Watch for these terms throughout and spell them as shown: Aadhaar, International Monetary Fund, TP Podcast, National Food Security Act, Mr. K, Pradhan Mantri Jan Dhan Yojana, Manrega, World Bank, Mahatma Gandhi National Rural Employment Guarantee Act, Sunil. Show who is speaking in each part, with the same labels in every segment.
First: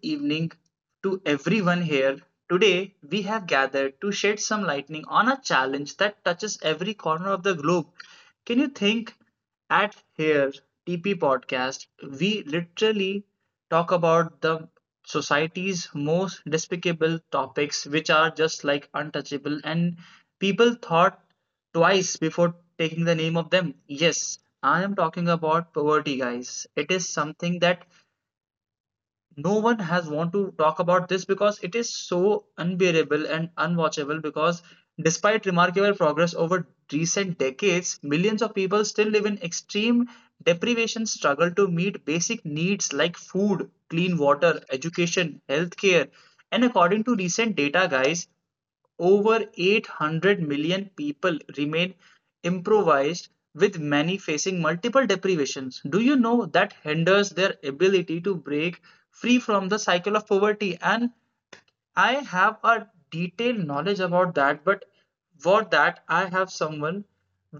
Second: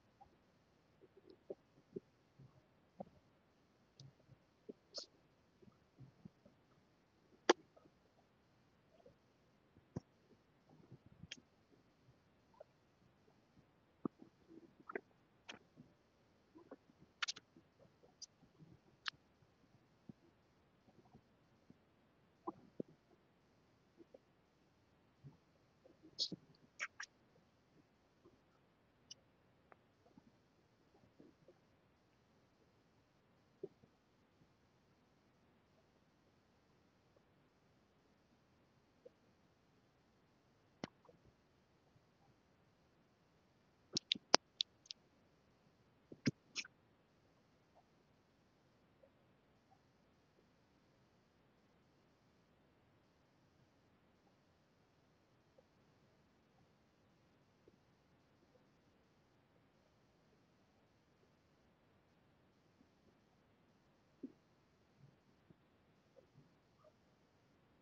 Speaker 1: evening to everyone here. Today, we have gathered to shed some lightning on a challenge that touches every corner of the globe. Can you think? At here, TP Podcast, we literally talk about the society's most despicable topics, which are just like untouchable, and people thought twice before taking the name of them. Yes, I am talking about poverty, guys. It is something that no one has want to talk about this because it is so unbearable and unwatchable because despite remarkable progress over recent decades, millions of people still live in extreme deprivation struggle to meet basic needs like food, clean water, education, healthcare. And according to recent data, guys, over 800 million people remain improvised, with many facing multiple deprivations. Do you know that hinders their ability to break free from the cycle of poverty? And I have a detailed knowledge about that, but for that, I have someone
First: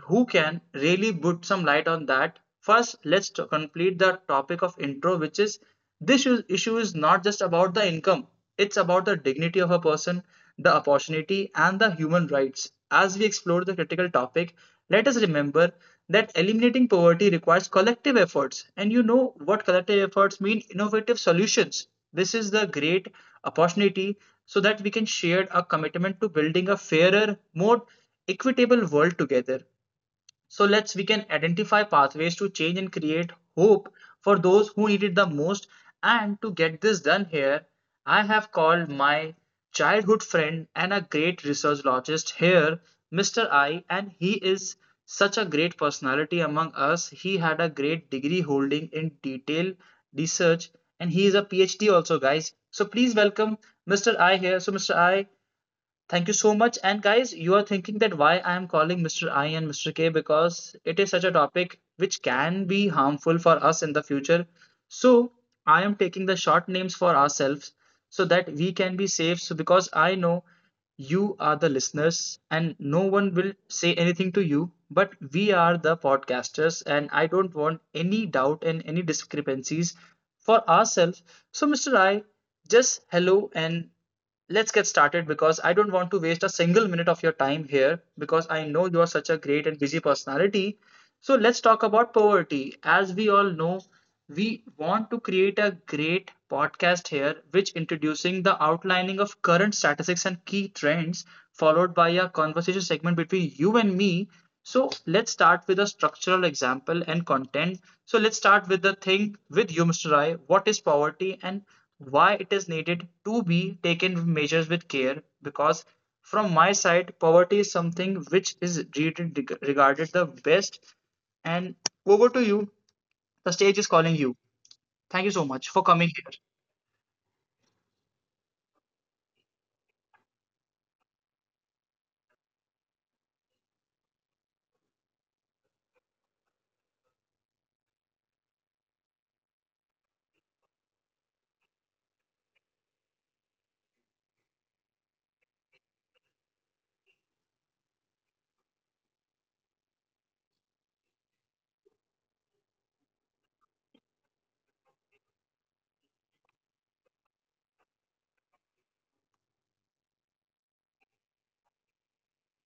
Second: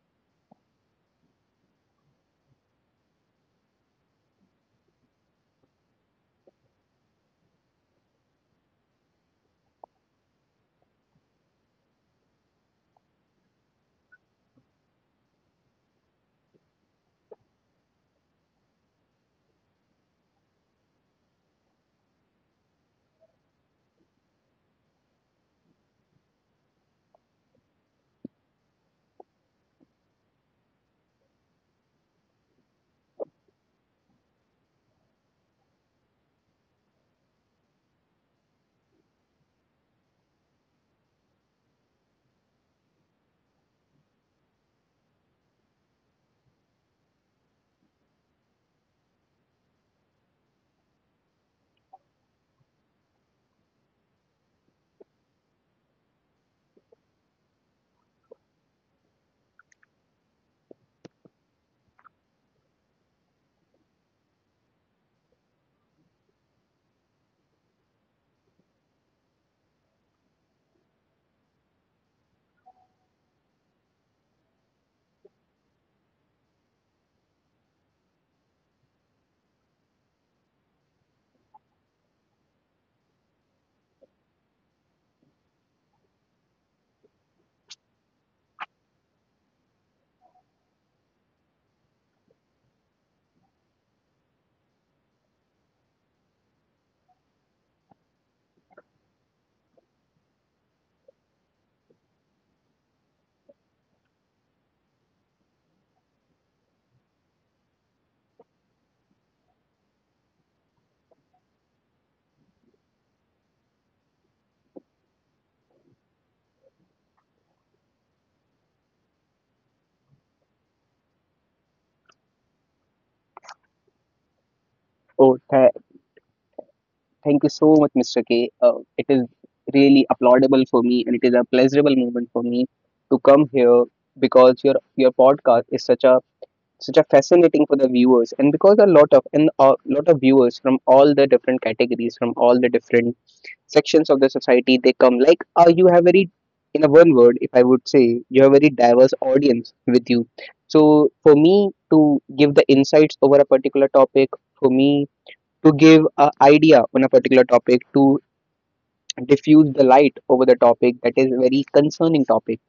Speaker 1: who can really put some light on that. First, let's complete the topic of intro, which is this issue is not just about the income, it's about the dignity of a person, the opportunity, and the human rights. As we explore the critical topic, let us remember that eliminating poverty requires collective efforts. And you know what collective efforts mean? Innovative solutions. This is the great opportunity so that we can share a commitment to building a fairer, more equitable world together. So let's we can identify pathways to change and create hope for those who need it the most. And to get this done here, I have called my childhood friend and a great researchologist here, Mr. I, and he is such a great personality among us. He had a great degree holding in detail research, and he is a PhD also, guys. So please welcome Mr. I here. So Mr. I, thank you so much. And guys, you are thinking that why I am calling Mr. I and Mr. K, because it is such a topic which can be harmful for us in the future. So I am taking the short names for ourselves so that we can be safe. So because I know you are the listeners and no one will say anything to you, but we are the podcasters and I don't want any doubt and any discrepancies for ourselves. So Mr. I, just hello and let's get started, because I don't want to waste a single minute of your time here because I know you are such a great and busy personality. So let's talk about poverty. As we all know, we want to create a great podcast here which introducing the outlining of current statistics and key trends followed by a conversation segment between you and me. So let's start with a structural example and content. So let's start with the thing with you, Mr. Rai. What is poverty, and why it is needed to be taken measures with care? Because from my side, poverty is something which is regarded the best, and over to you. The stage is calling you. Thank you
Speaker 2: Oh,
Speaker 1: so
Speaker 2: tha
Speaker 1: much for coming here.
Speaker 2: Thank you so much, Mr. K. It is really applaudable for me, and it is a pleasurable moment for me to come here because your podcast is such a such a fascinating for the viewers, and because a lot of and a lot of viewers from all the different categories, from all the different sections of the society, they come. Like, you have very, in a one word, if I would say, you have very diverse audience with you. So for me to give the insights over a particular topic, for me to give an idea on a particular topic, to diffuse the light over the topic that is a very concerning topic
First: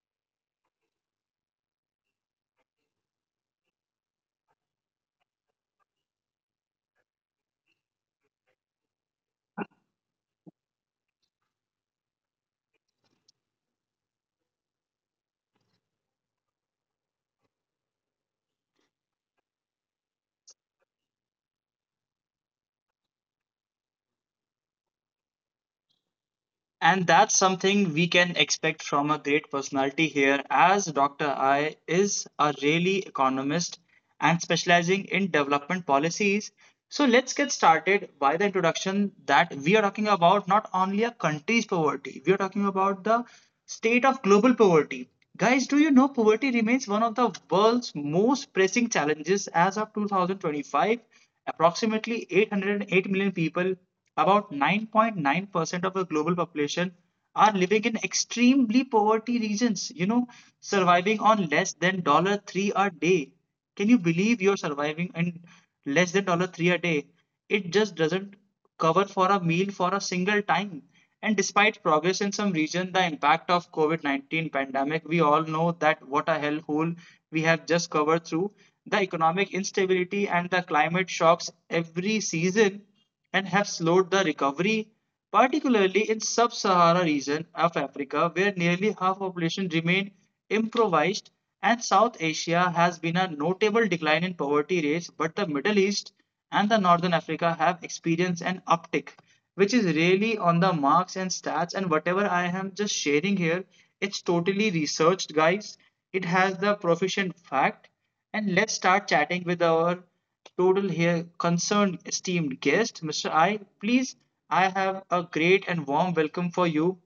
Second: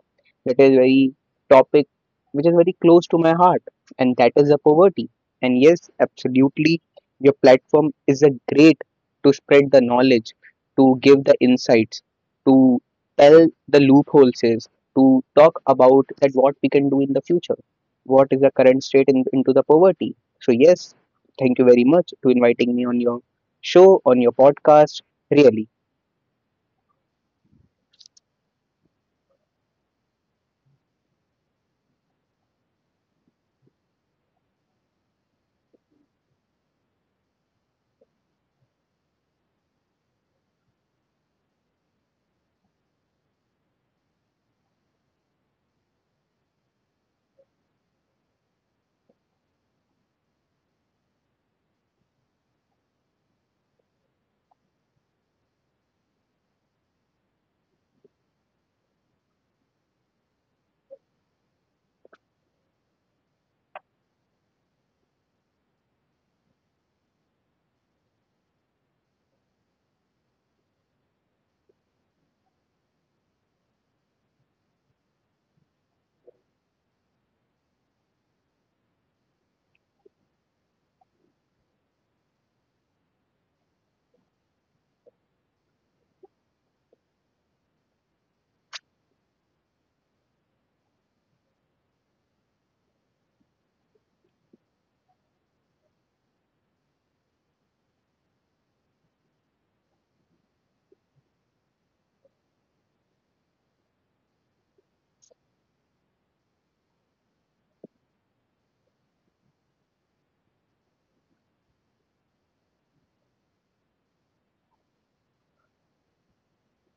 Speaker 2: that is very topic which is very close to my heart, and that is the poverty. And yes, absolutely, your platform is a great to spread the knowledge, to give the insights, to tell the loopholes, is, to talk about that what we can do in the future, what is the current state in, into the poverty. So yes, thank you very much to inviting me on your show, on your podcast. Really,
Speaker 1: And that's something we can expect from a great personality here, as Dr. I is a really economist and specializing in development policies. So let's get started by the introduction that we are talking about not only a country's poverty, we are talking about the state of global poverty. Guys, do you know poverty remains one of the world's most pressing challenges as of 2025? Approximately 808 million people, about 9.9% of the global population, are living in extremely poverty regions, you know, surviving on less than $3 a day. Can you believe you're surviving and less than dollar three a day? It just doesn't cover for a meal for a single time. And despite progress in some region, the impact of COVID-19 pandemic, we all know that what a hellhole we have just covered through, the economic instability and the climate shocks every season and have slowed the recovery, particularly in sub-Saharan region of Africa where nearly half population remained impoverished. And South Asia has been a notable decline in poverty rates, but the Middle East and the Northern Africa have experienced an uptick, which is really on the marks and stats, and whatever I am just sharing here, it's totally researched, guys. It has the proficient fact. And let's start chatting with our total here concerned esteemed guest. Mr. I, please, I have a great and warm welcome for you,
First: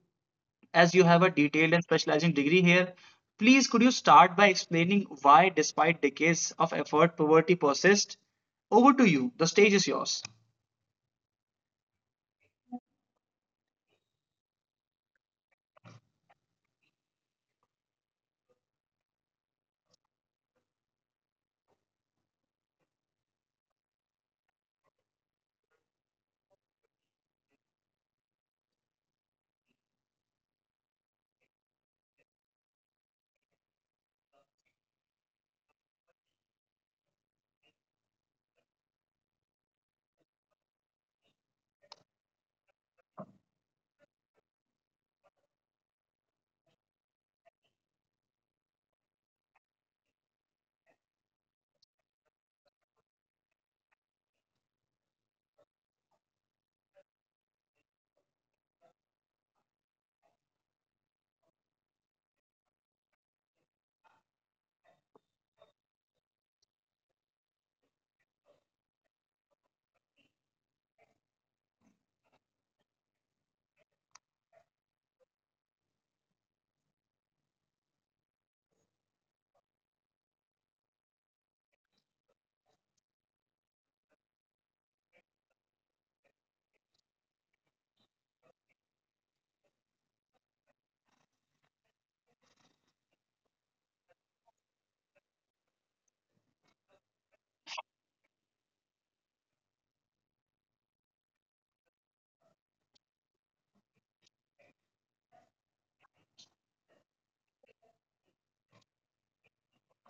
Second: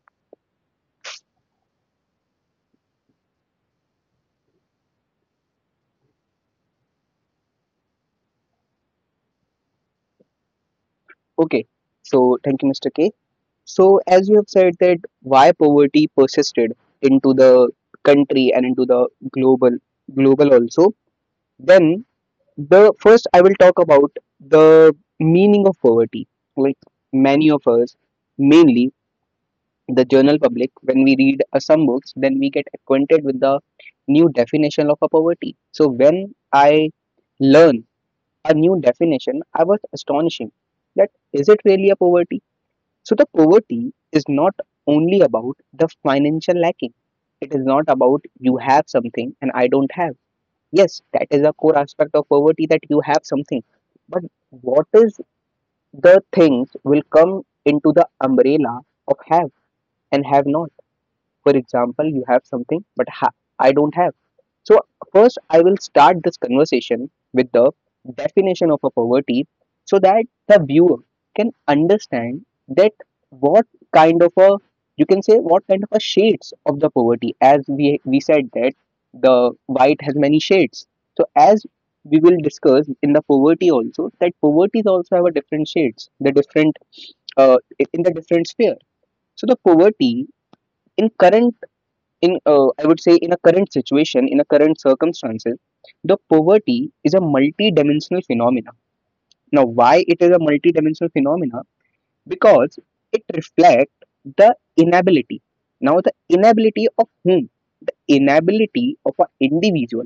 Speaker 1: as you have a detailed and specializing degree here. Please, could you start by explaining why, despite decades of effort, poverty persists? Over to you. The stage is yours.
Speaker 2: okay. So thank you, Mr. K. So, as you have said that why poverty persisted into the country and into the global also, then the first I will talk about the meaning of poverty. Like many of us, mainly the general public, when we read some books, then we get acquainted with the new definition of a poverty. So when I learn a new definition, I was astonishing that is it really a poverty? So the poverty is not only about the financial lacking. It is not about you have something and I don't have. Yes, that is a core aspect of poverty that you have something. But what is the things will come into the umbrella of have and have not? For example, you have something but I don't have. So first I will start this conversation with the definition of a poverty so that the viewer can understand that what kind of a you can say what kind of a shades of the poverty, as we said that the white has many shades. So as we will discuss in the poverty also, that poverty is also have a different shades, the different uh, in the different sphere. So the poverty in current, in I would say in a current situation, in a current circumstances, the poverty is a multi-dimensional phenomena. Now why it is a multi-dimensional phenomena? Because it reflects the inability, now the inability of whom, the inability of an individual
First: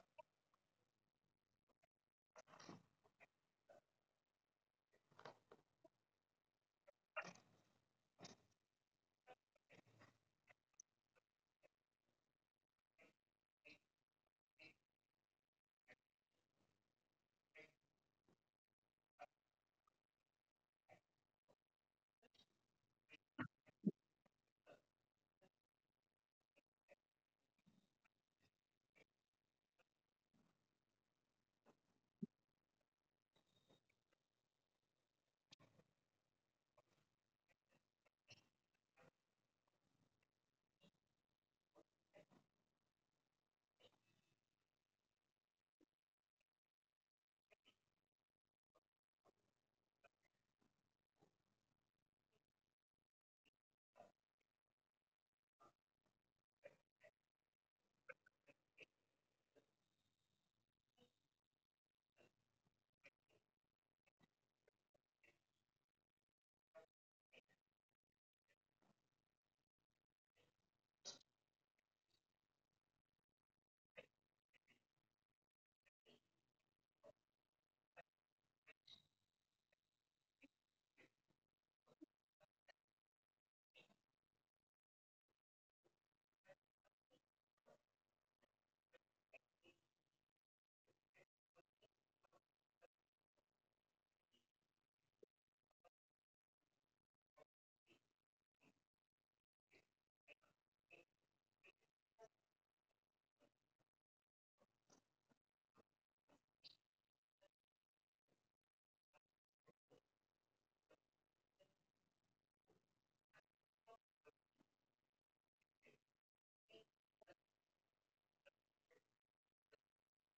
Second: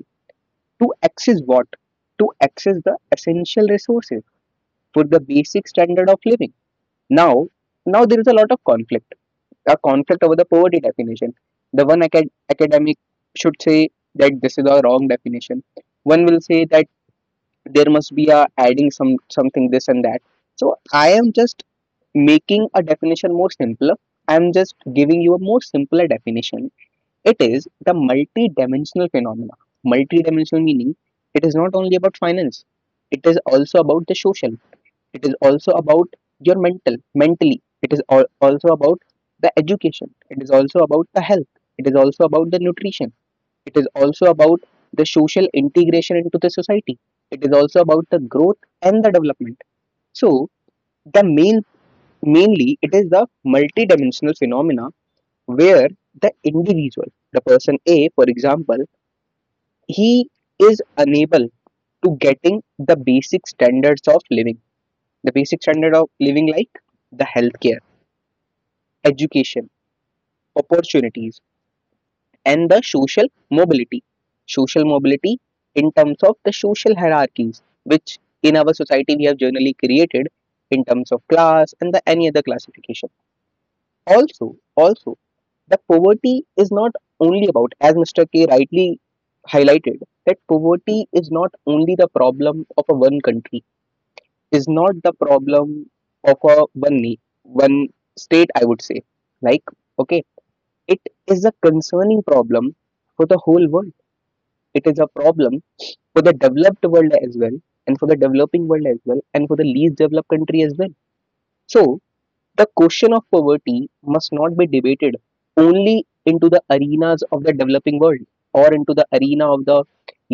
Speaker 2: to access what, to access the essential resources for the basic standard of living. Now now there is a lot of conflict, a conflict over the poverty definition. The one academic should say that this is a wrong definition. One will say that there must be a adding some something this and that. So I am just making a definition more simpler. I am just giving you a more simpler definition. It is the multi-dimensional phenomena. Multi-dimensional meaning it is not only about finance. It is also about the social, it is also about your mentally it is also about the education, it is also about the health, it is also about the nutrition, it is also about the social integration into the society, it is also about the growth and the development. So the main mainly it is the multidimensional phenomena where the individual, the person, a for example, he is unable to getting the basic standards of living, the basic standard of living like the healthcare, education, opportunities, and the social mobility. Social mobility in terms of the social hierarchies, which in our society we have generally created in terms of class and the any other classification. Also, also the poverty is not only about, as Mr. K rightly highlighted, that poverty is not only the problem of a one country, is not the problem of a one state, I would say. Like, okay, it is a concerning problem for the whole world. It is a problem for the developed world as well, and for the developing world as well, and for the least developed country as well. So, the question of poverty must not be debated only into the arenas of the developing world or into the arena of the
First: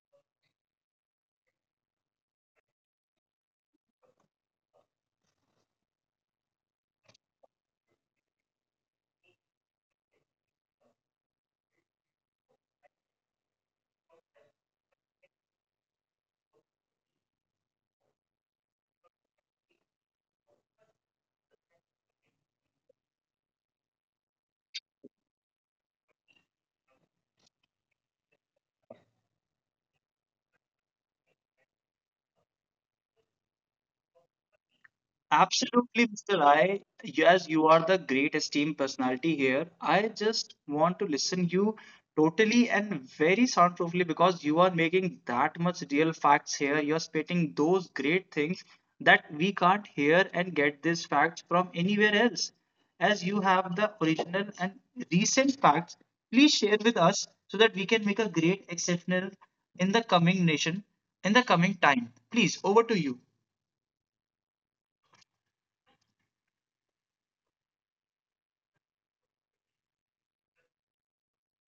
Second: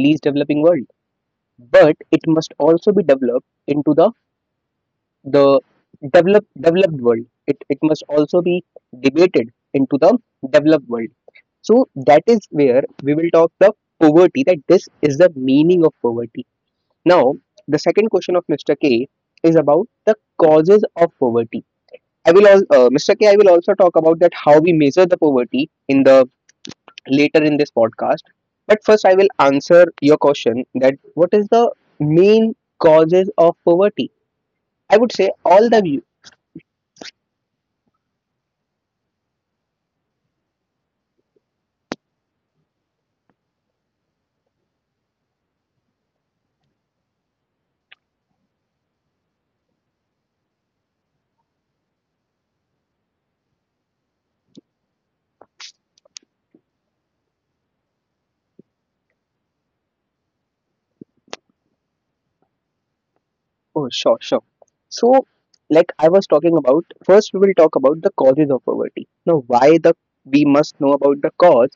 Speaker 2: least developing world, but it must also be developed into the developed world. It must also be debated into the developed world. So that is where we will talk the poverty. That this is the meaning of poverty. Now the second question of Mr. K is about the causes of poverty. I will all, Mr. K. I will also talk about that how we measure the poverty in the later in this podcast. But first, I will answer your question that what is the main causes of poverty? I would say all the
Speaker 1: Absolutely, Mr. I. Yes, you are the great esteemed personality here. I just want to listen you totally and very soundproofly, because you are making that much real facts here. You are spitting those great things that we can't hear and get these facts from anywhere else. As you have the original and recent facts, please share with us so that we can make a great exceptional in the coming nation, in the coming time. Please, over to you.
Speaker 2: oh, sure, sure. So, like I was talking about, first we will talk about the causes of poverty. Now, why the we must know about the cause?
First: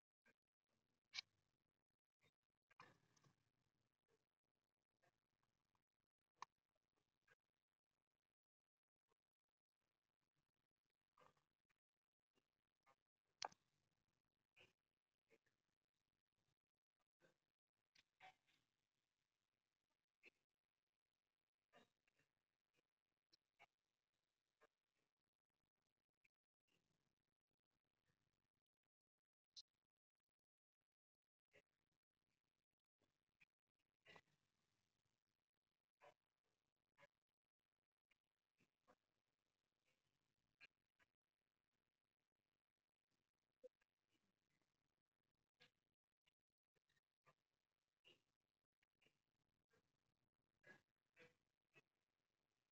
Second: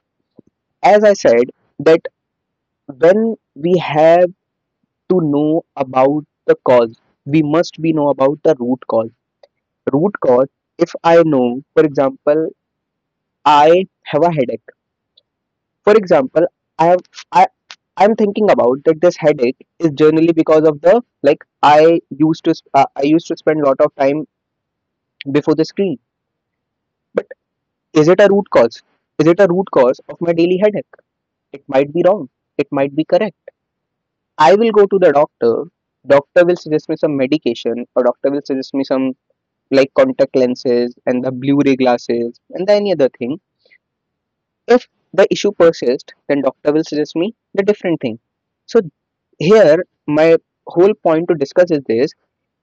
Speaker 2: As I said, that when we have to know about the cause, we must be know about the root cause. Root cause. If I know, for example, I have a headache. For example, I have I I'm thinking about that this headache is generally because of the like I used to I used to spend a lot of time before the screen. Is it a root cause? Is it a root cause of my daily headache? It might be wrong. It might be correct. I will go to the doctor. Doctor will suggest me some medication, or doctor will suggest me some like contact lenses and the Blu-ray glasses and the any other thing. If the issue persists, then doctor will suggest me the different thing. So here my whole point to discuss is this,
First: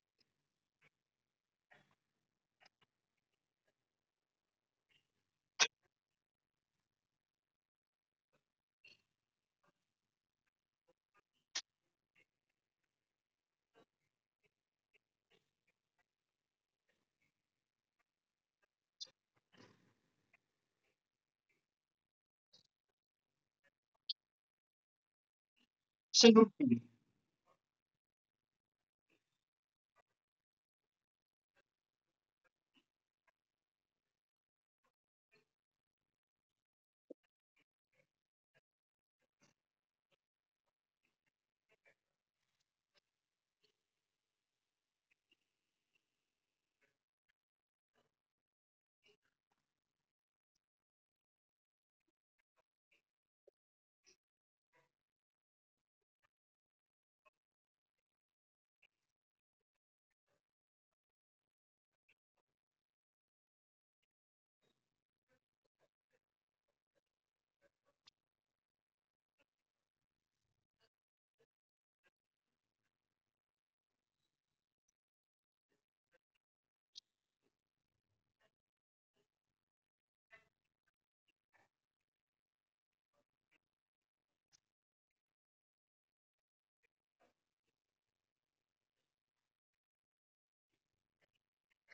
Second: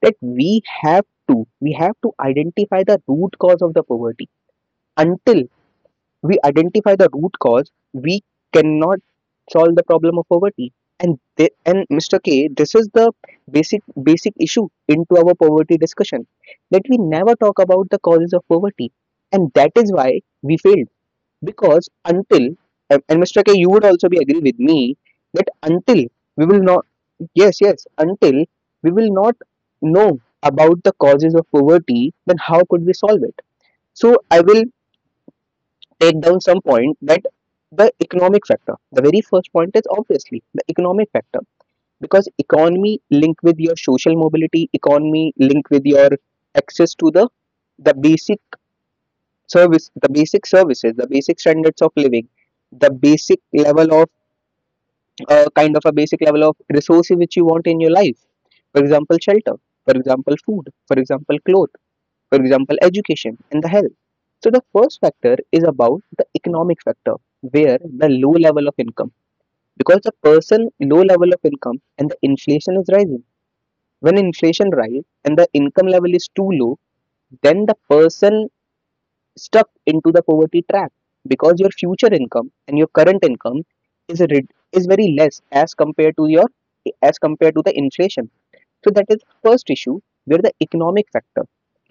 Speaker 2: that we have to identify the root cause of the poverty. Until we identify the root cause, we cannot solve the problem of poverty. And and Mr. K, this is the basic issue into our poverty discussion, that we never talk about the causes of poverty, and that is why we failed because until and Mr. K, you would also be agree with me that until we
Speaker 1: Salute
Speaker 2: will
Speaker 1: to you.
Speaker 2: not, yes yes, until we will not know about the causes of poverty, then how could we solve it? So I will take down some point that the economic factor, the very first point is obviously the economic factor because economy linked with your social mobility, economy linked with your access to the basic service, the basic services, the basic standards of living, the basic level of kind of a basic level of resources which you want in your life, for example shelter, for example food, for example clothes, for example education and the health. So the first factor is about the economic factor, where the low level of income, because the person low level of income and the inflation is rising. When inflation rise and the income level is too low, then the person stuck into the poverty trap because your future income and your current income is rid- is very less as compared to your as compared to the inflation. So that is first issue where the economic factor,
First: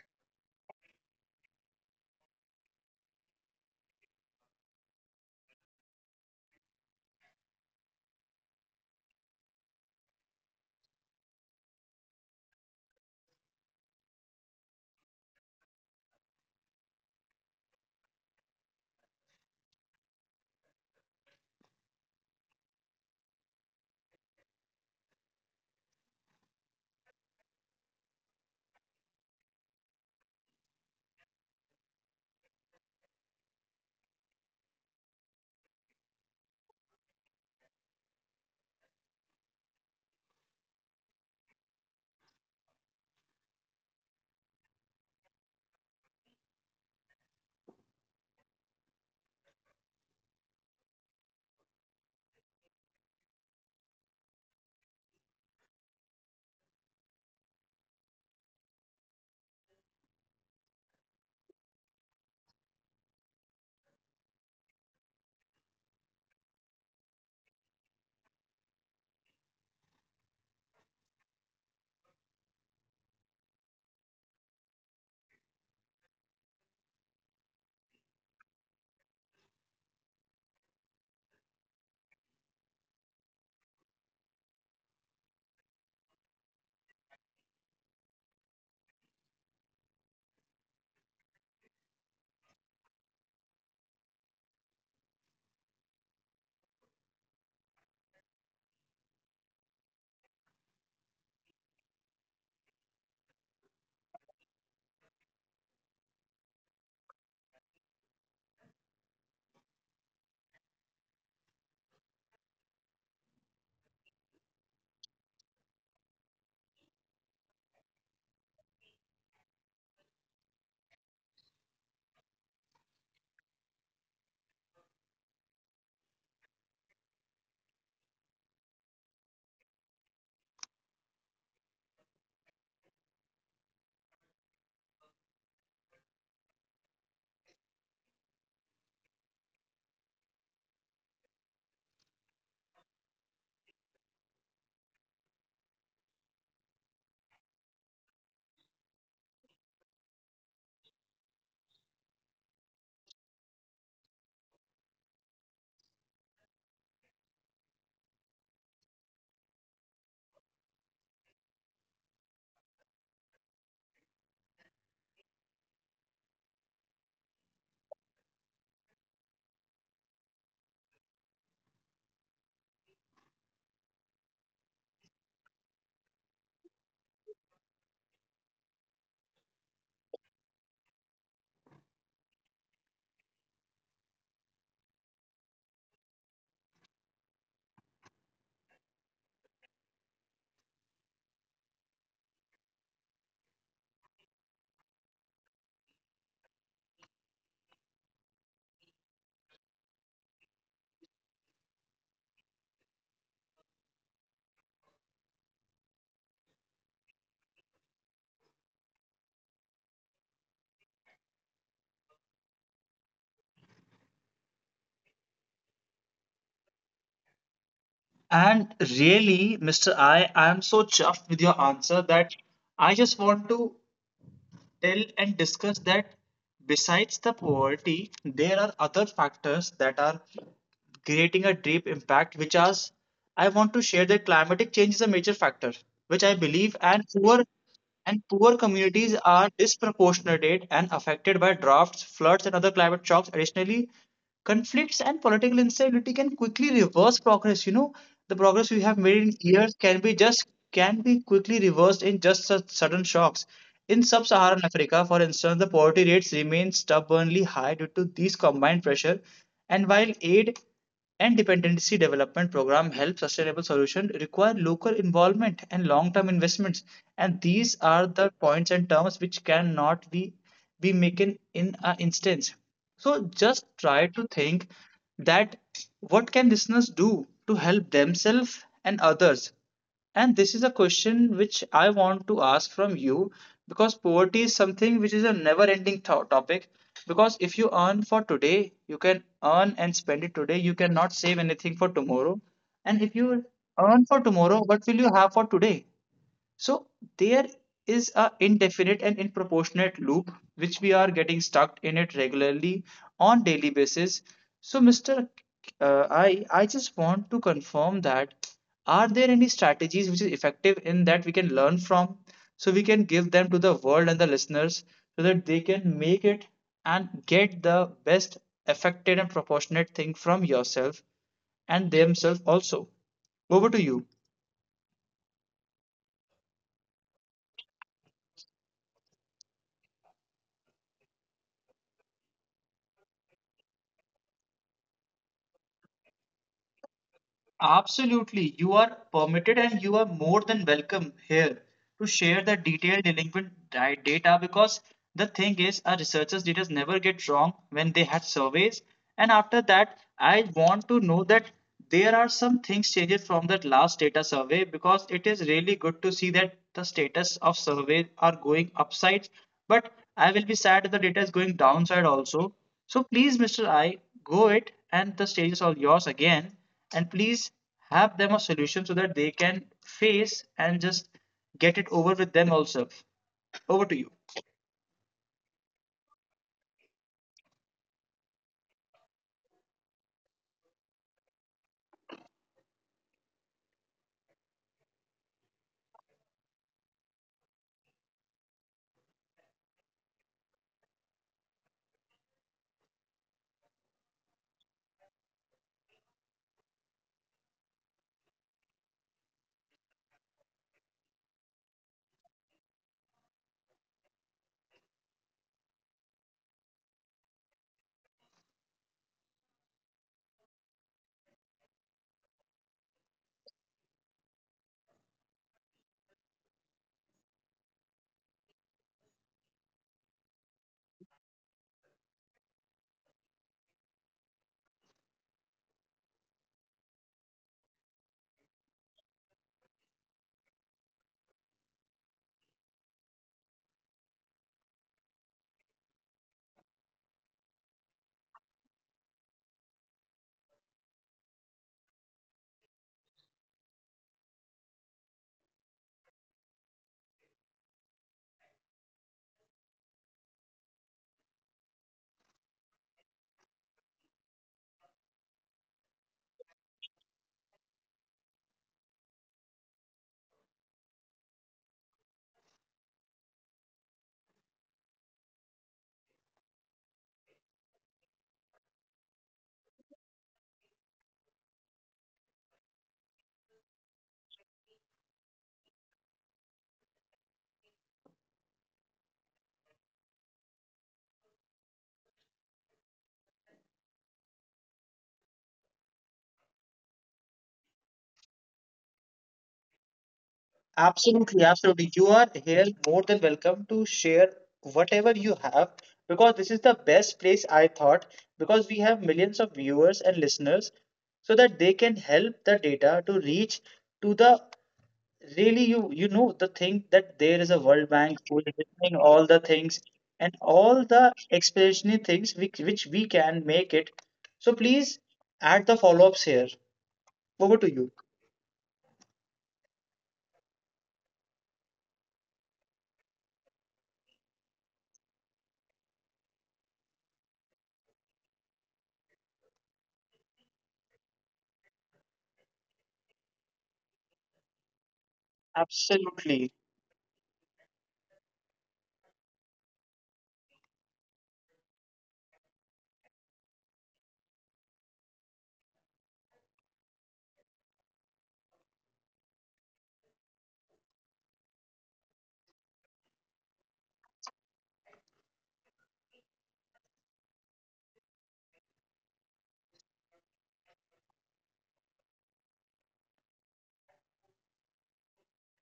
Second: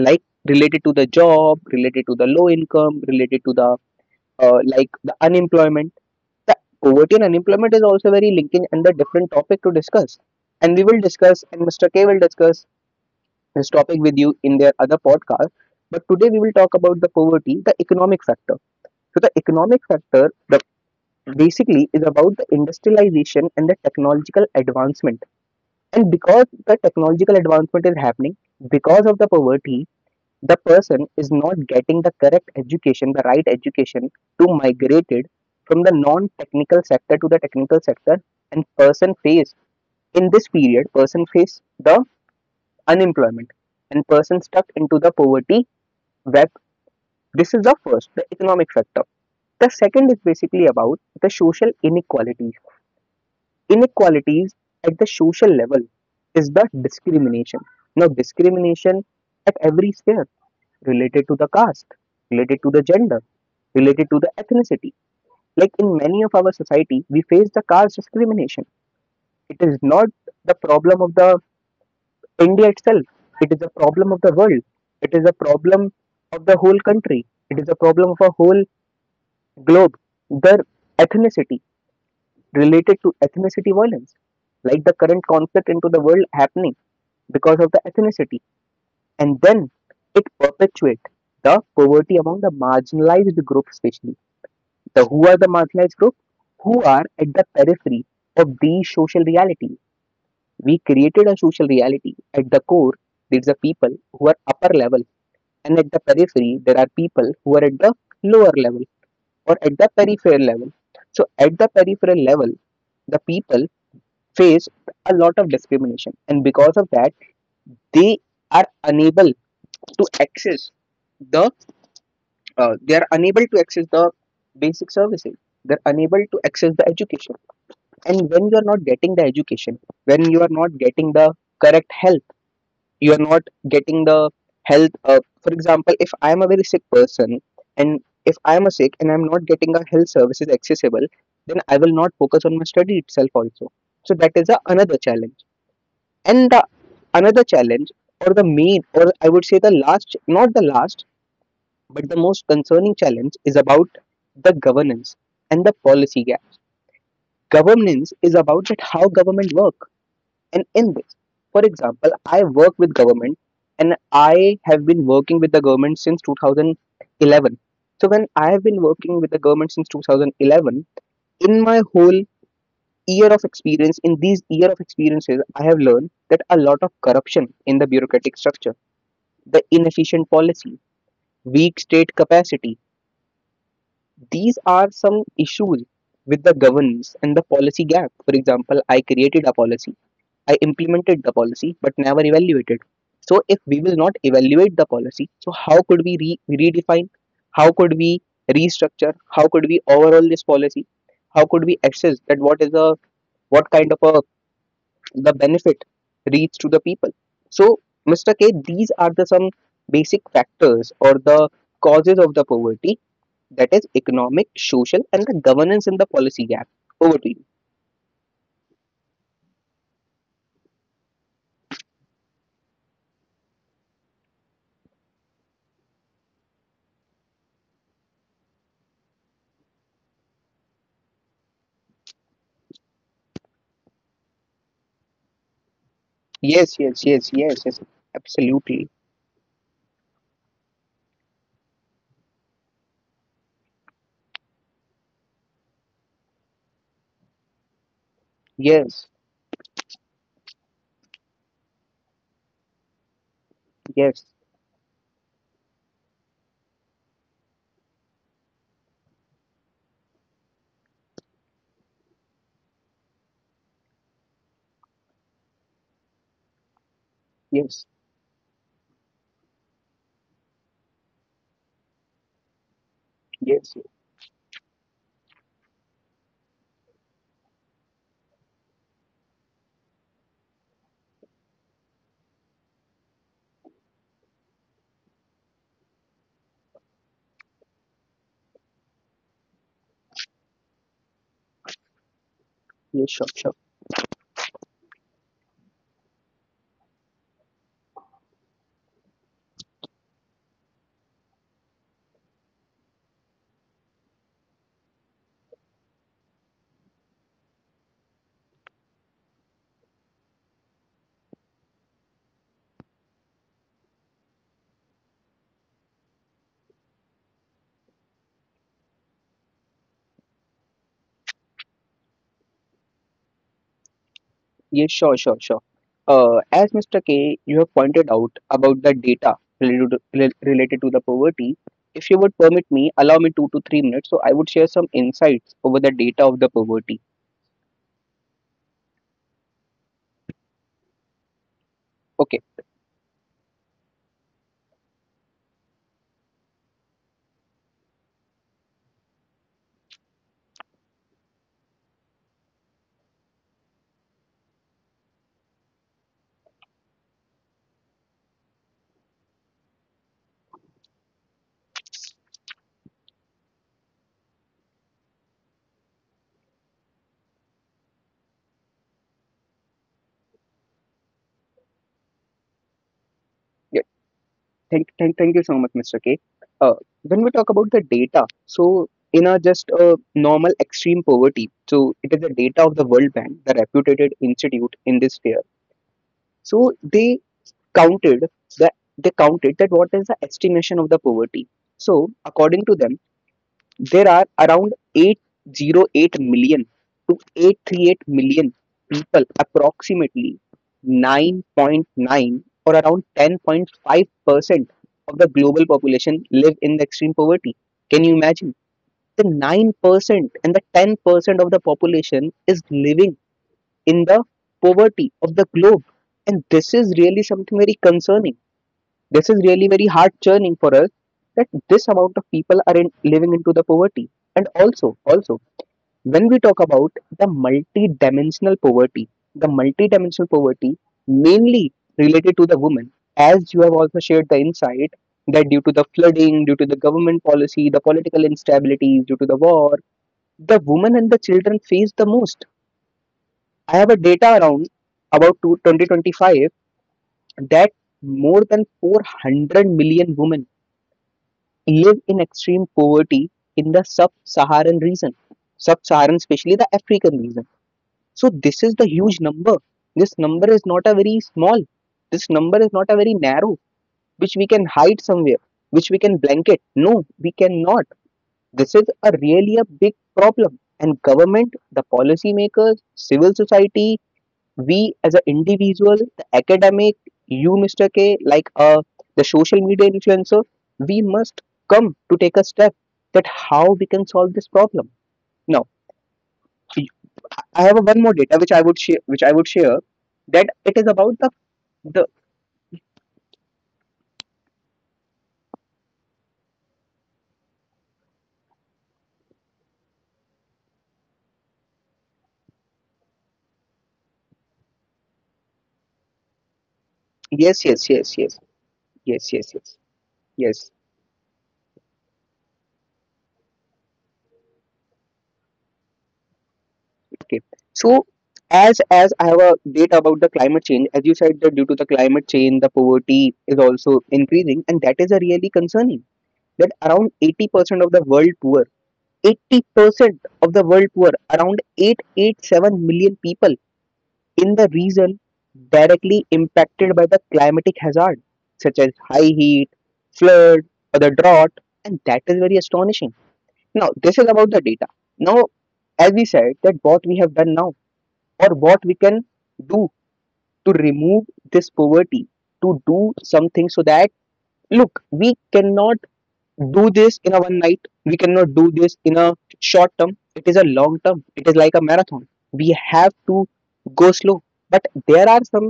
Speaker 2: like related to the job, related to the low income, related to the like the unemployment. The poverty and unemployment is also very linking and the different topic to discuss. And we will discuss, and Mr. K will discuss this topic with you in their other podcast. But today we will talk about the poverty, the economic factor. So the economic factor, the basically is about the industrialization and the technological advancement. And because the technological advancement is happening because of the poverty, the person is not getting the correct education, the right education to migrated from the non-technical sector to the technical sector, and person face in this period person face the unemployment and person stuck into the poverty web. This is the first the economic factor. The second is basically about the social inequalities. Inequalities at the social level is the discrimination. Now discrimination at every sphere related to the caste, related to the gender, related to the ethnicity. Like in many of our society, we face the caste discrimination. It is not the problem of the India itself. It is a problem of the world. It is a problem of the whole country. It is a problem of a whole globe. The ethnicity related to ethnicity violence, like the current conflict into the world happening because of the ethnicity, and then it perpetuates the poverty among the marginalized group, especially the who are the marginalized group, who are at the periphery of the social reality. We created a social reality. At the core there's a people who are upper level, and at the periphery there are people who are at the lower level or at the peripheral level. So at the peripheral level the people face a lot of discrimination, and because of that they are unable to access the they are unable to access the basic services. They're unable to access the education. And when you are not getting the education, when you are not getting the correct help, you are not getting the health. For example, if I am a very sick person, and if I am a sick and I'm not getting a health services accessible, then I will not focus on my study itself also. So that is another challenge. And the another challenge, or the main, or I would say the last, not the last but the most concerning challenge, is about the governance and the policy gap. Governance is about that how government work. And in this, for example, I work with government, and I have been working with the government since 2011. So when I have been working with the government since 2011, in my whole year of experience, in these year of experiences, I have learned that a lot of corruption in the bureaucratic structure, the inefficient policy, weak state capacity, these are some issues with the governance and the policy gap. For example, I created a policy, I implemented the policy, but never evaluated. So, if we will not evaluate the policy, so how could we redefine? How could we restructure? How could we overhaul this policy? How could we assess that what is the what kind of a the benefit reach to the people? So, Mr. K, these are the some basic factors or the causes of the poverty, that is economic, social, and the governance in the policy gap. Over to you.
Speaker 1: And really, Mr. I am so chuffed with your answer that I just want to tell and discuss that besides the poverty, there are other factors that are creating a deep impact, which as I want to share that climatic change is a major factor, which I
Speaker 2: Yes,
Speaker 1: believe,
Speaker 2: yes, yes, yes, yes,
Speaker 1: and poor
Speaker 2: absolutely.
Speaker 1: communities are disproportionate and affected by droughts, floods, and other climate shocks. Additionally, conflicts and political instability can quickly reverse progress. You know, the progress we have
Speaker 2: Yes,
Speaker 1: made in years can be just can be quickly reversed in just such sudden shocks. In
Speaker 2: yes,
Speaker 1: sub-Saharan Africa, for instance, the poverty rates remain stubbornly high due to these combined pressure, and while aid and dependency development program help, sustainable solution require local involvement and long-term investments. And these
Speaker 2: yes,
Speaker 1: are the points and terms which cannot be be making in an instance. So just
Speaker 2: yes,
Speaker 1: try to think that what can listeners do to help themselves and others, and this is a question which I want to ask from you, because poverty is something which is a never ending topic. Because if you earn for today, you can earn and spend it today. You cannot save anything for tomorrow. And
Speaker 2: yes,
Speaker 1: if
Speaker 2: sure,
Speaker 1: you
Speaker 2: sure.
Speaker 1: earn for tomorrow, what will you have for today? So there is a indefinite and improportionate loop which we are getting stuck in it regularly on daily basis. So Mr. I just want to confirm that are there any strategies which is effective in that we can learn from, so we can give them to the world and the listeners so that they can make it and get the best affected and proportionate thing from yourself and themselves also. Over to you.
Speaker 2: Yes, sure, sure, sure. As Mr. K, you have pointed out about the data related to the poverty. If you would permit me, allow me 2 to 3 minutes, so I would share some insights over the data of the poverty.
Speaker 1: Absolutely. You are permitted and you are more than welcome here to
Speaker 2: Okay,
Speaker 1: share the detailed delinquent data, because the thing is, our researchers' data never get wrong when they had surveys. And after that, I want to know that there are some things changed from that last data survey, because it is really good to see that the status of surveys are going upsides. But I will be sad if the data is going downside also. So please, Mr. I, go it, and the stage is all yours again, and please have them a solution so that they can face and just get it over with them also.
Speaker 2: yeah.
Speaker 1: Over to you.
Speaker 2: Thank you so much, Mr. K. Uh, when we talk about the data, so in a just a normal extreme poverty, so it is the data of the World Bank, the reputed institute in this sphere. So they counted that what is the estimation of the poverty. So according to them, there are around 808 million to 838 million people, approximately 9.9 or around 10.5% of the global population live in the extreme poverty. Can you imagine? The 9% and the 10% of the population is living in the poverty of the globe. And this is really something very concerning. This is really very heart churning for us, that this amount of people are in, living into the poverty. And also, also, when we talk about the multi-dimensional poverty mainly related to the women, as you have also shared the insight that due to the flooding, due to the government policy, the political instability, due to the war, the women and the children face the most. I have a data around about two 2025 that more than 400 million women live in extreme poverty in the sub-Saharan region, sub-Saharan, especially the African region. So this is the huge number. This number is not a very small. This number is not a very narrow, which we can hide somewhere, which we can blanket. No, we cannot. This is a really a big problem. And government, the policy makers, civil society, we as an individual, the academic, you, Mr. K, like the social media influencer, we must come to take a step that how we can solve this problem. Now, I have a one more data which I would share, which I would share that it is about the
Speaker 1: Absolutely, absolutely.
Speaker 2: the
Speaker 1: You are here more than welcome to share whatever you have, because this is the best place I thought, because we have millions of viewers and listeners so that they can help the data to reach to the really, you know the thing that there
Speaker 2: yes,
Speaker 1: is a
Speaker 2: yes,
Speaker 1: World
Speaker 2: yes,
Speaker 1: Bank
Speaker 2: yes,
Speaker 1: who is doing
Speaker 2: yes,
Speaker 1: all
Speaker 2: yes,
Speaker 1: the
Speaker 2: yes,
Speaker 1: things and
Speaker 2: yes.
Speaker 1: all the explanatory things which we can make it. So please add the follow-ups here.
Speaker 2: Okay.
Speaker 1: Over to you.
Speaker 2: So as I have a data about the climate change, as you said that due to the climate change, the poverty is also increasing, and that is a really concerning that around 80% of the world poor, 80% of the world poor, around 887 million people in the region directly
Speaker 1: Absolutely.
Speaker 2: impacted by the climatic hazard, such as high heat, flood, or the drought, and that is very astonishing. Now, this is about the data. Now, as we said, that what we have done now, or what we can do to remove this poverty, to do something so that look, we cannot do this in a one night, we cannot do this in a short term. It is a long term. It is like a marathon. We have to go slow, but there are some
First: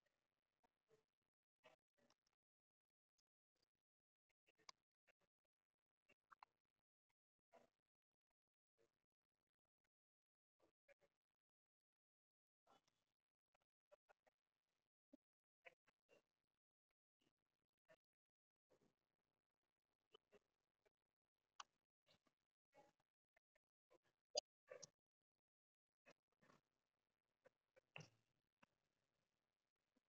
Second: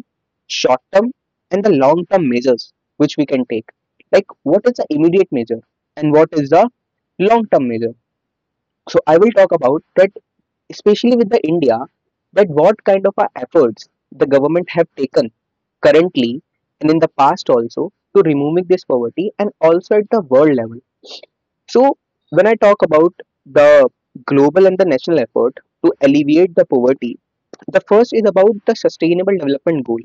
Speaker 2: short term and the long term measures which we can take, like what is the immediate measure and what is the long term measure. So I will talk about that, especially with the India, that what kind of efforts the government have taken currently and in the past also to removing this poverty, and also at the world level. So, when I talk about the global and the national effort to alleviate the poverty, the first is about the sustainable development goal.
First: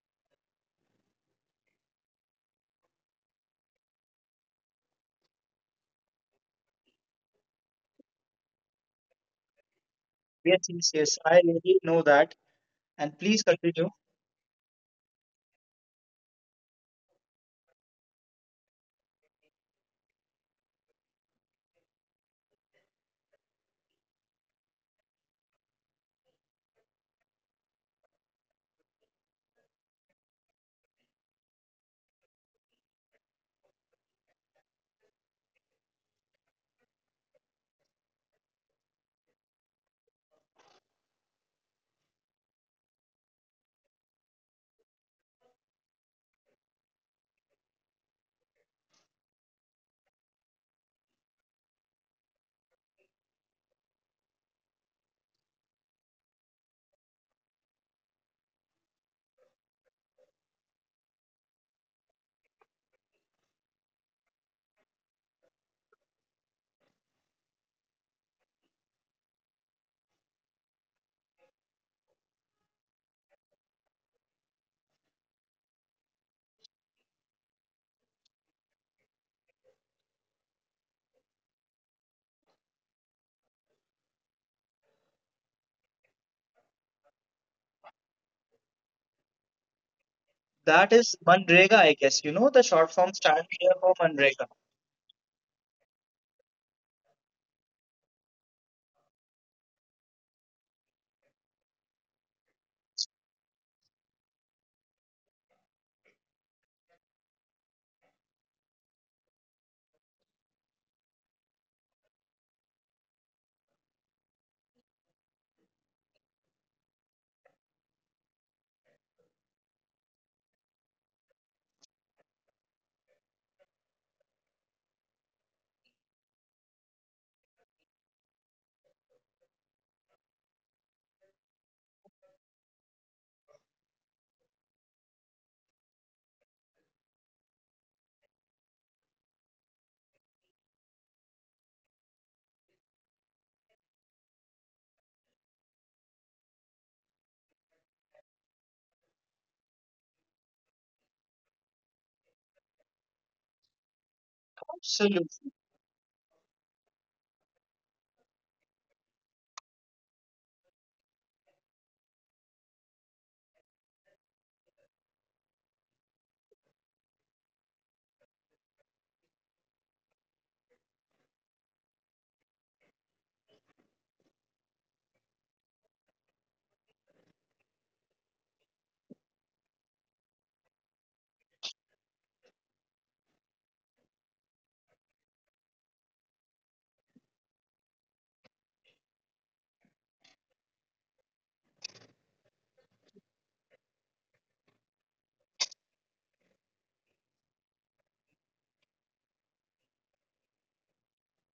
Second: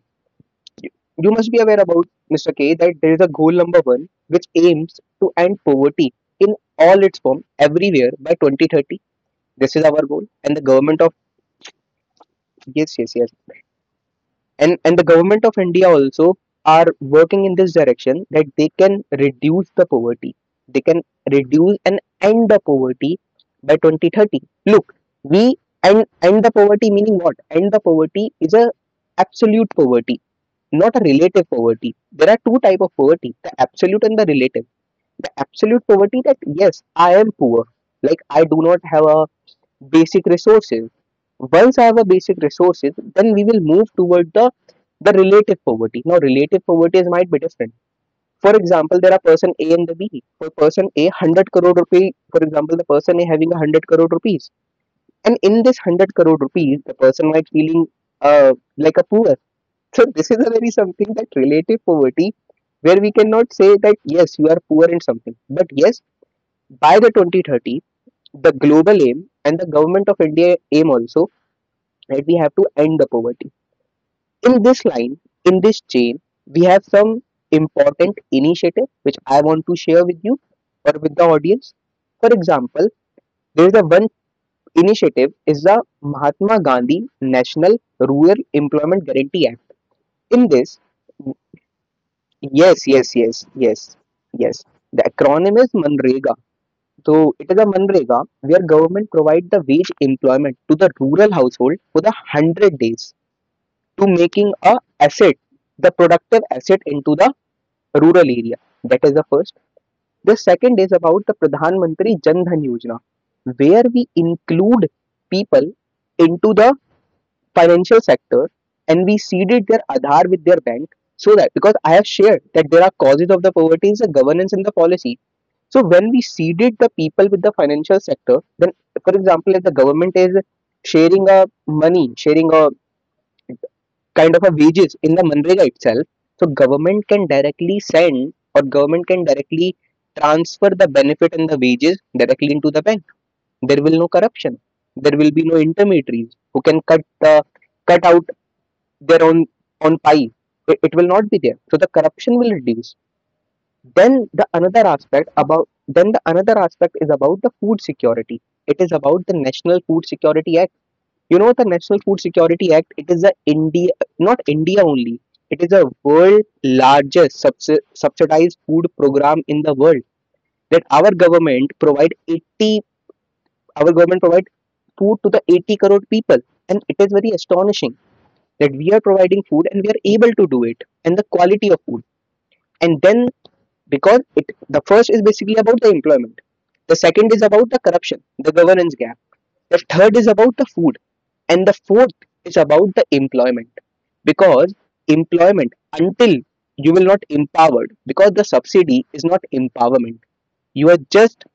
Speaker 2: You must be aware about, Mr. K, that there is a goal number one which aims to end poverty in all its form everywhere by 2030. This is our goal, and the
Speaker 1: Yes, yes,
Speaker 2: government of
Speaker 1: yes. I really know that.
Speaker 2: yes, yes,
Speaker 1: And
Speaker 2: yes.
Speaker 1: please continue.
Speaker 2: And the government of India also are working in this direction, that they can reduce the poverty, they can reduce and end the poverty by 2030. Look, we end, end the poverty, meaning what? End the poverty is a absolute poverty, not a relative poverty. There are two type of poverty, the absolute and the relative. The absolute poverty, that yes, I am poor, like I do not have a basic resources. Once I have a basic resources, then we will move toward the relative poverty. Now, relative poverty might be different. For example, there are person A and the B. For person A, 100 crore rupee. For example, the person A having a hundred crore rupees, and in this 100 crore rupees, the person might feeling like a poor. So this is a very something, that relative poverty, where we cannot say that yes you are poor in something, but yes, by the 2030 the global aim and the government of India aim also that we have to end the poverty. In this line, in this chain, we have some important initiative which I want to share with you or with the audience. For example, there is a one initiative is the Mahatma Gandhi National Rural Employment Guarantee Act. In this,
Speaker 1: That is Manrega, I guess. You know the
Speaker 2: yes,
Speaker 1: short
Speaker 2: yes,
Speaker 1: form stand
Speaker 2: yes,
Speaker 1: here for
Speaker 2: yes,
Speaker 1: Manrega.
Speaker 2: yes. The acronym is MNREGA. So it is a MNREGA where government provide the wage employment to the rural household for the 100 days, to making a asset, the productive asset into the rural area. That is the first. The second is about the Pradhan Mantri Jan Dhan Yojana, where we include people into the financial sector, and we seeded their Aadhaar with their bank, so that because I have shared that there are causes of the poverty is the governance and the policy. So when we seeded the people with the financial sector, then for example, if the government is sharing a money, sharing a kind of a wages in the manrega itself, so government can directly send, or government can directly transfer the benefit and the wages directly into the bank. There will no corruption. There will be no intermediaries who can cut out their own pie. It will not be there, so the corruption will reduce. then the another aspect
Speaker 1: Absolutely.
Speaker 2: about then the another aspect is about the food security. It is about the National Food Security Act. You know the National Food Security Act. It is a India, not India only. It is a world largest subsidized food program in the world, that our government provide our government provide food to the 80 crore people. And it is very astonishing that we are providing food, and we are able to do it, and the quality of food. And then, because it, the first is basically about the employment, the second is about the corruption, the governance gap, the third is about the food, and the fourth is about the employment. Because employment, until you will not empowered, because the subsidy is not empowerment. You are just,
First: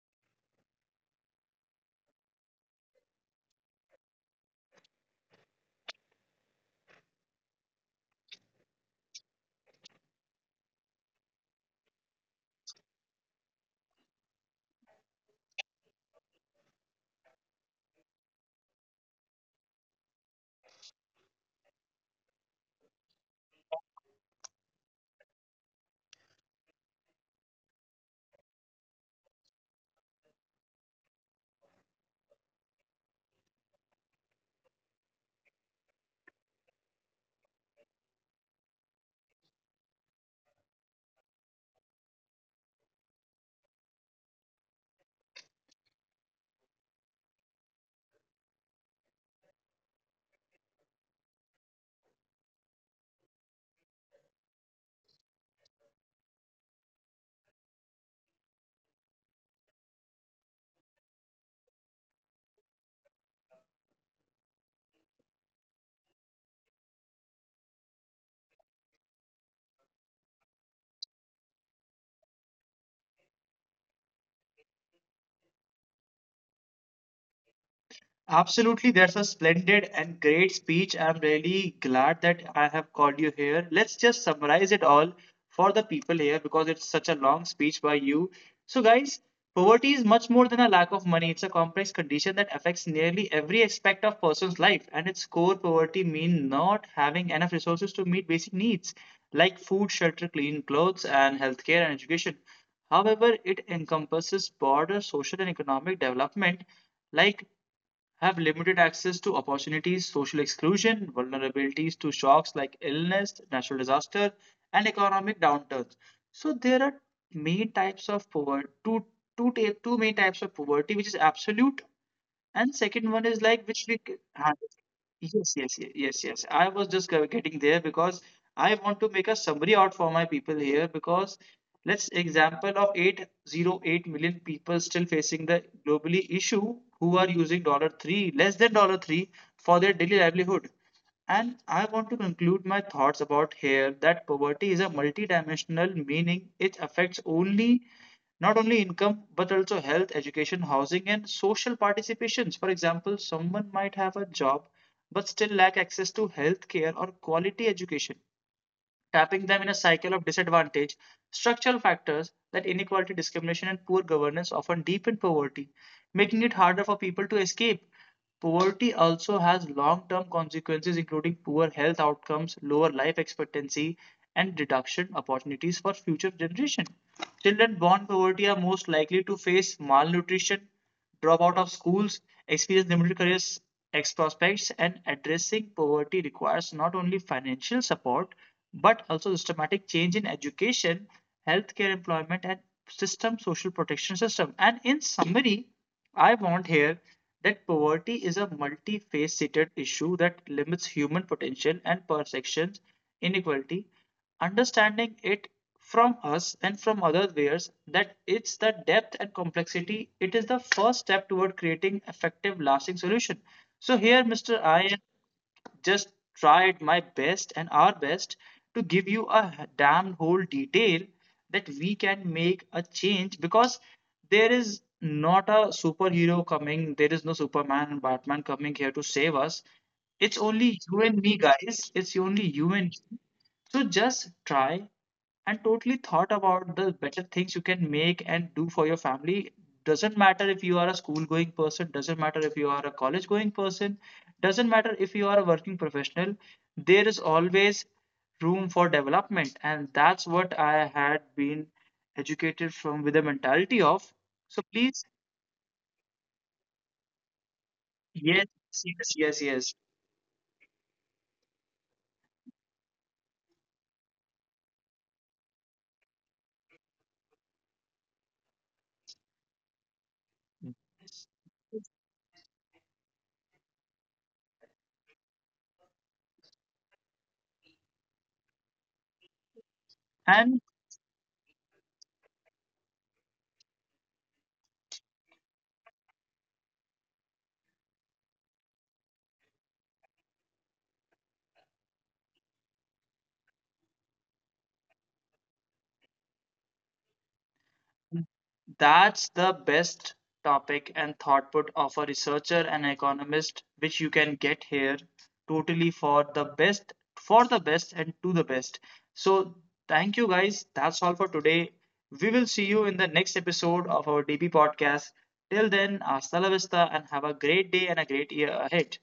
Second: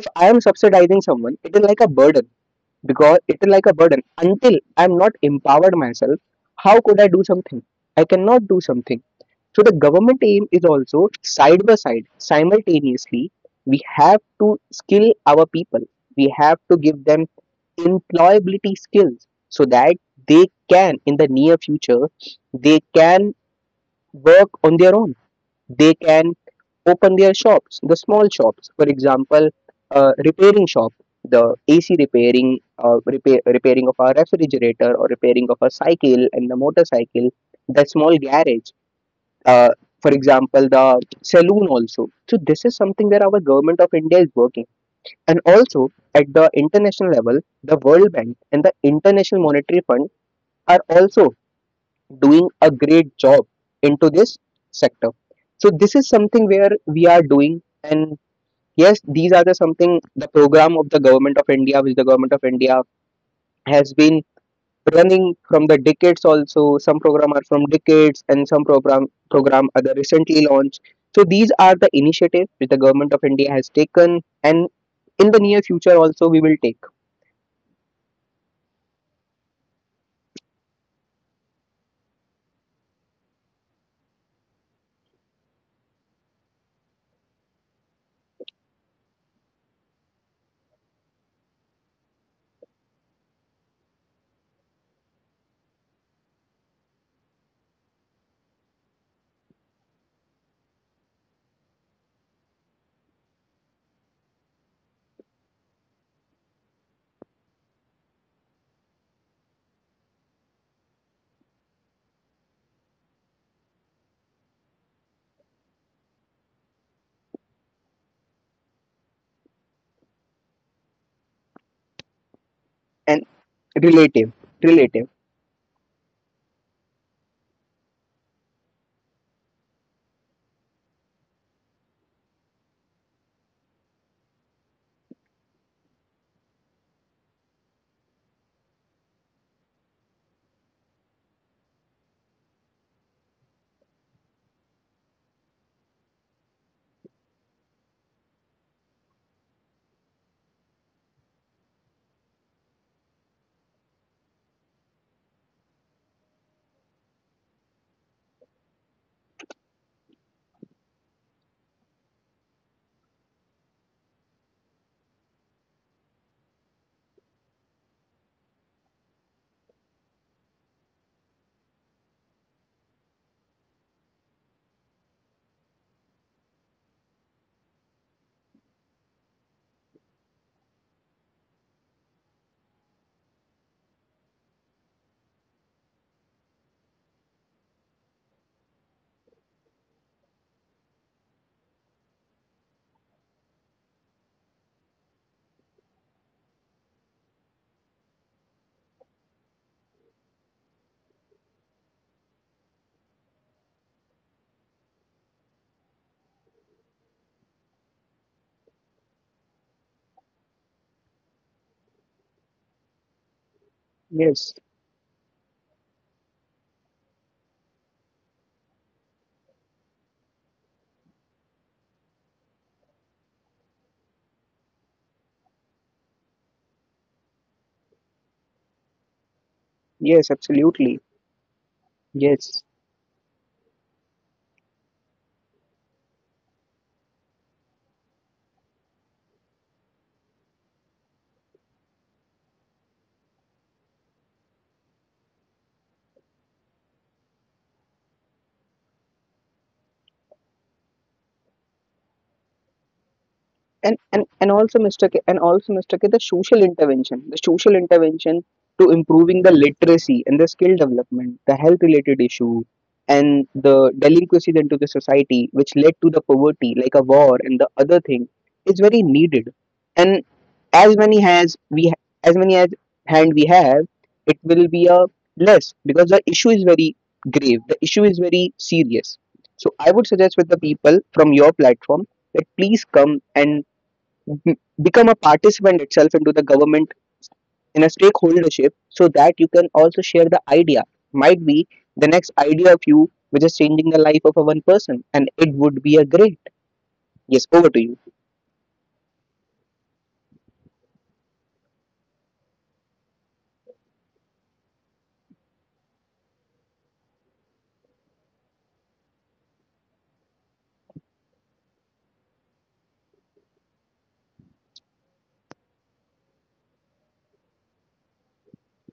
Speaker 2: if I am subsidizing someone, it is like a burden. Because it is like a burden until I am not empowered myself, how could I do something? I cannot do something. So the government aim is also side by side, simultaneously, we have to skill our people. We have to give them employability skills so that they can in the near future, they can work on their own, they can open their shops, the small shops, for example, repairing shop, the AC repairing, repairing of our refrigerator, or repairing of a cycle and the motorcycle, the small garage, uh, for example, the saloon also. So this is something that our government of India is working. And also at the international level, the World Bank and the International Monetary Fund are also doing a great job into this sector. So this is something where we are doing. And yes, these are the something the program of the government of India, which the government of India has been running from the decades also. Some program are from decades, and some program are the recently launched. So these are the initiatives which the government of India has taken, and in the near future also we will take
Speaker 1: Absolutely, that's a splendid and great speech. I'm really glad that I have called you here. Let's just summarize it all for the people here because it's such a long speech by you. So, guys, poverty is much more than a lack of money. It's a complex condition that affects nearly every aspect of person's life, and its core poverty mean not having enough resources to meet basic needs like food, shelter, clean clothes, and healthcare and education. However, it encompasses broader social and economic development like have limited access to opportunities, social exclusion, vulnerabilities to shocks like illness, natural disaster, and economic downturns. So there are main types of poverty, two main types of poverty, which is absolute and second one
Speaker 2: and
Speaker 1: is like which we
Speaker 2: relative, relative,
Speaker 1: yes, yes. I was just getting there because I want to make a summary out for my people here. Because let's example of 808 million people still facing the globally issue who are using dollar 3, less than dollar 3 for their daily livelihood. And I want to conclude my thoughts about here that poverty is a multidimensional meaning. It affects only not only income but also health, education, housing, and social participations. For example, someone might have a job but still lack access to health care or quality education, tapping them in a cycle of disadvantage. Structural factors that inequality, discrimination, and poor governance often deepen poverty, making it harder for people to escape. Poverty also has long term consequences, including poor health outcomes, lower life expectancy, and reduction opportunities for future generation. Children born poverty are most likely to face malnutrition, drop out of schools, experience limited career ex prospects, and addressing poverty requires not only financial support but also systematic change in education, healthcare, employment, and system social protection system. And in summary, I want here that poverty is a multifaceted issue that limits human potential and perceptions inequality. Understanding it from us and from other layers that it's the depth and complexity, it is the first step toward creating effective lasting solution. So here,
Speaker 2: yes,
Speaker 1: Mr. I am just tried my best and our best to give you a damn whole detail that we can make a change, because there is not a superhero coming, there is no Superman and Batman coming here to save us.
Speaker 2: yes,
Speaker 1: It's only you
Speaker 2: absolutely,
Speaker 1: and me, guys. It's only
Speaker 2: yes.
Speaker 1: you and me. So just try and totally thought about the better things you can make and do for your family. Doesn't matter if you are a school going person, doesn't matter if you are a college going person, doesn't matter if you are a working professional, there is always room for development. And that's what I had been educated from with the mentality of.
Speaker 2: and
Speaker 1: So
Speaker 2: and and
Speaker 1: please,
Speaker 2: also Mr. K, the social intervention the social
Speaker 1: yes,
Speaker 2: intervention
Speaker 1: yes,
Speaker 2: to
Speaker 1: yes, yes.
Speaker 2: improving the literacy and the skill development, the health related issue, and the delinquency into the society which led to the poverty, like a war and the other thing, is very needed. And as many has we ha- as many as hand we have, it will be a less, because the issue is very grave, the issue is very serious. So I would suggest
Speaker 1: And
Speaker 2: with the people from your platform that please come and m- become a participant itself into the government in a stakeholdership, so that you can also share the idea. Might be the next idea of you which is changing the life of a one person, and it would be a great. Yes, over to you.
Speaker 1: that's the best topic and output of a researcher and economist, which you can get here totally for the best, and to the best. So, thank you guys. That's all for today. We will see you in the next episode of our DB podcast. Till then, hasta la vista, and have a great day and a great year ahead.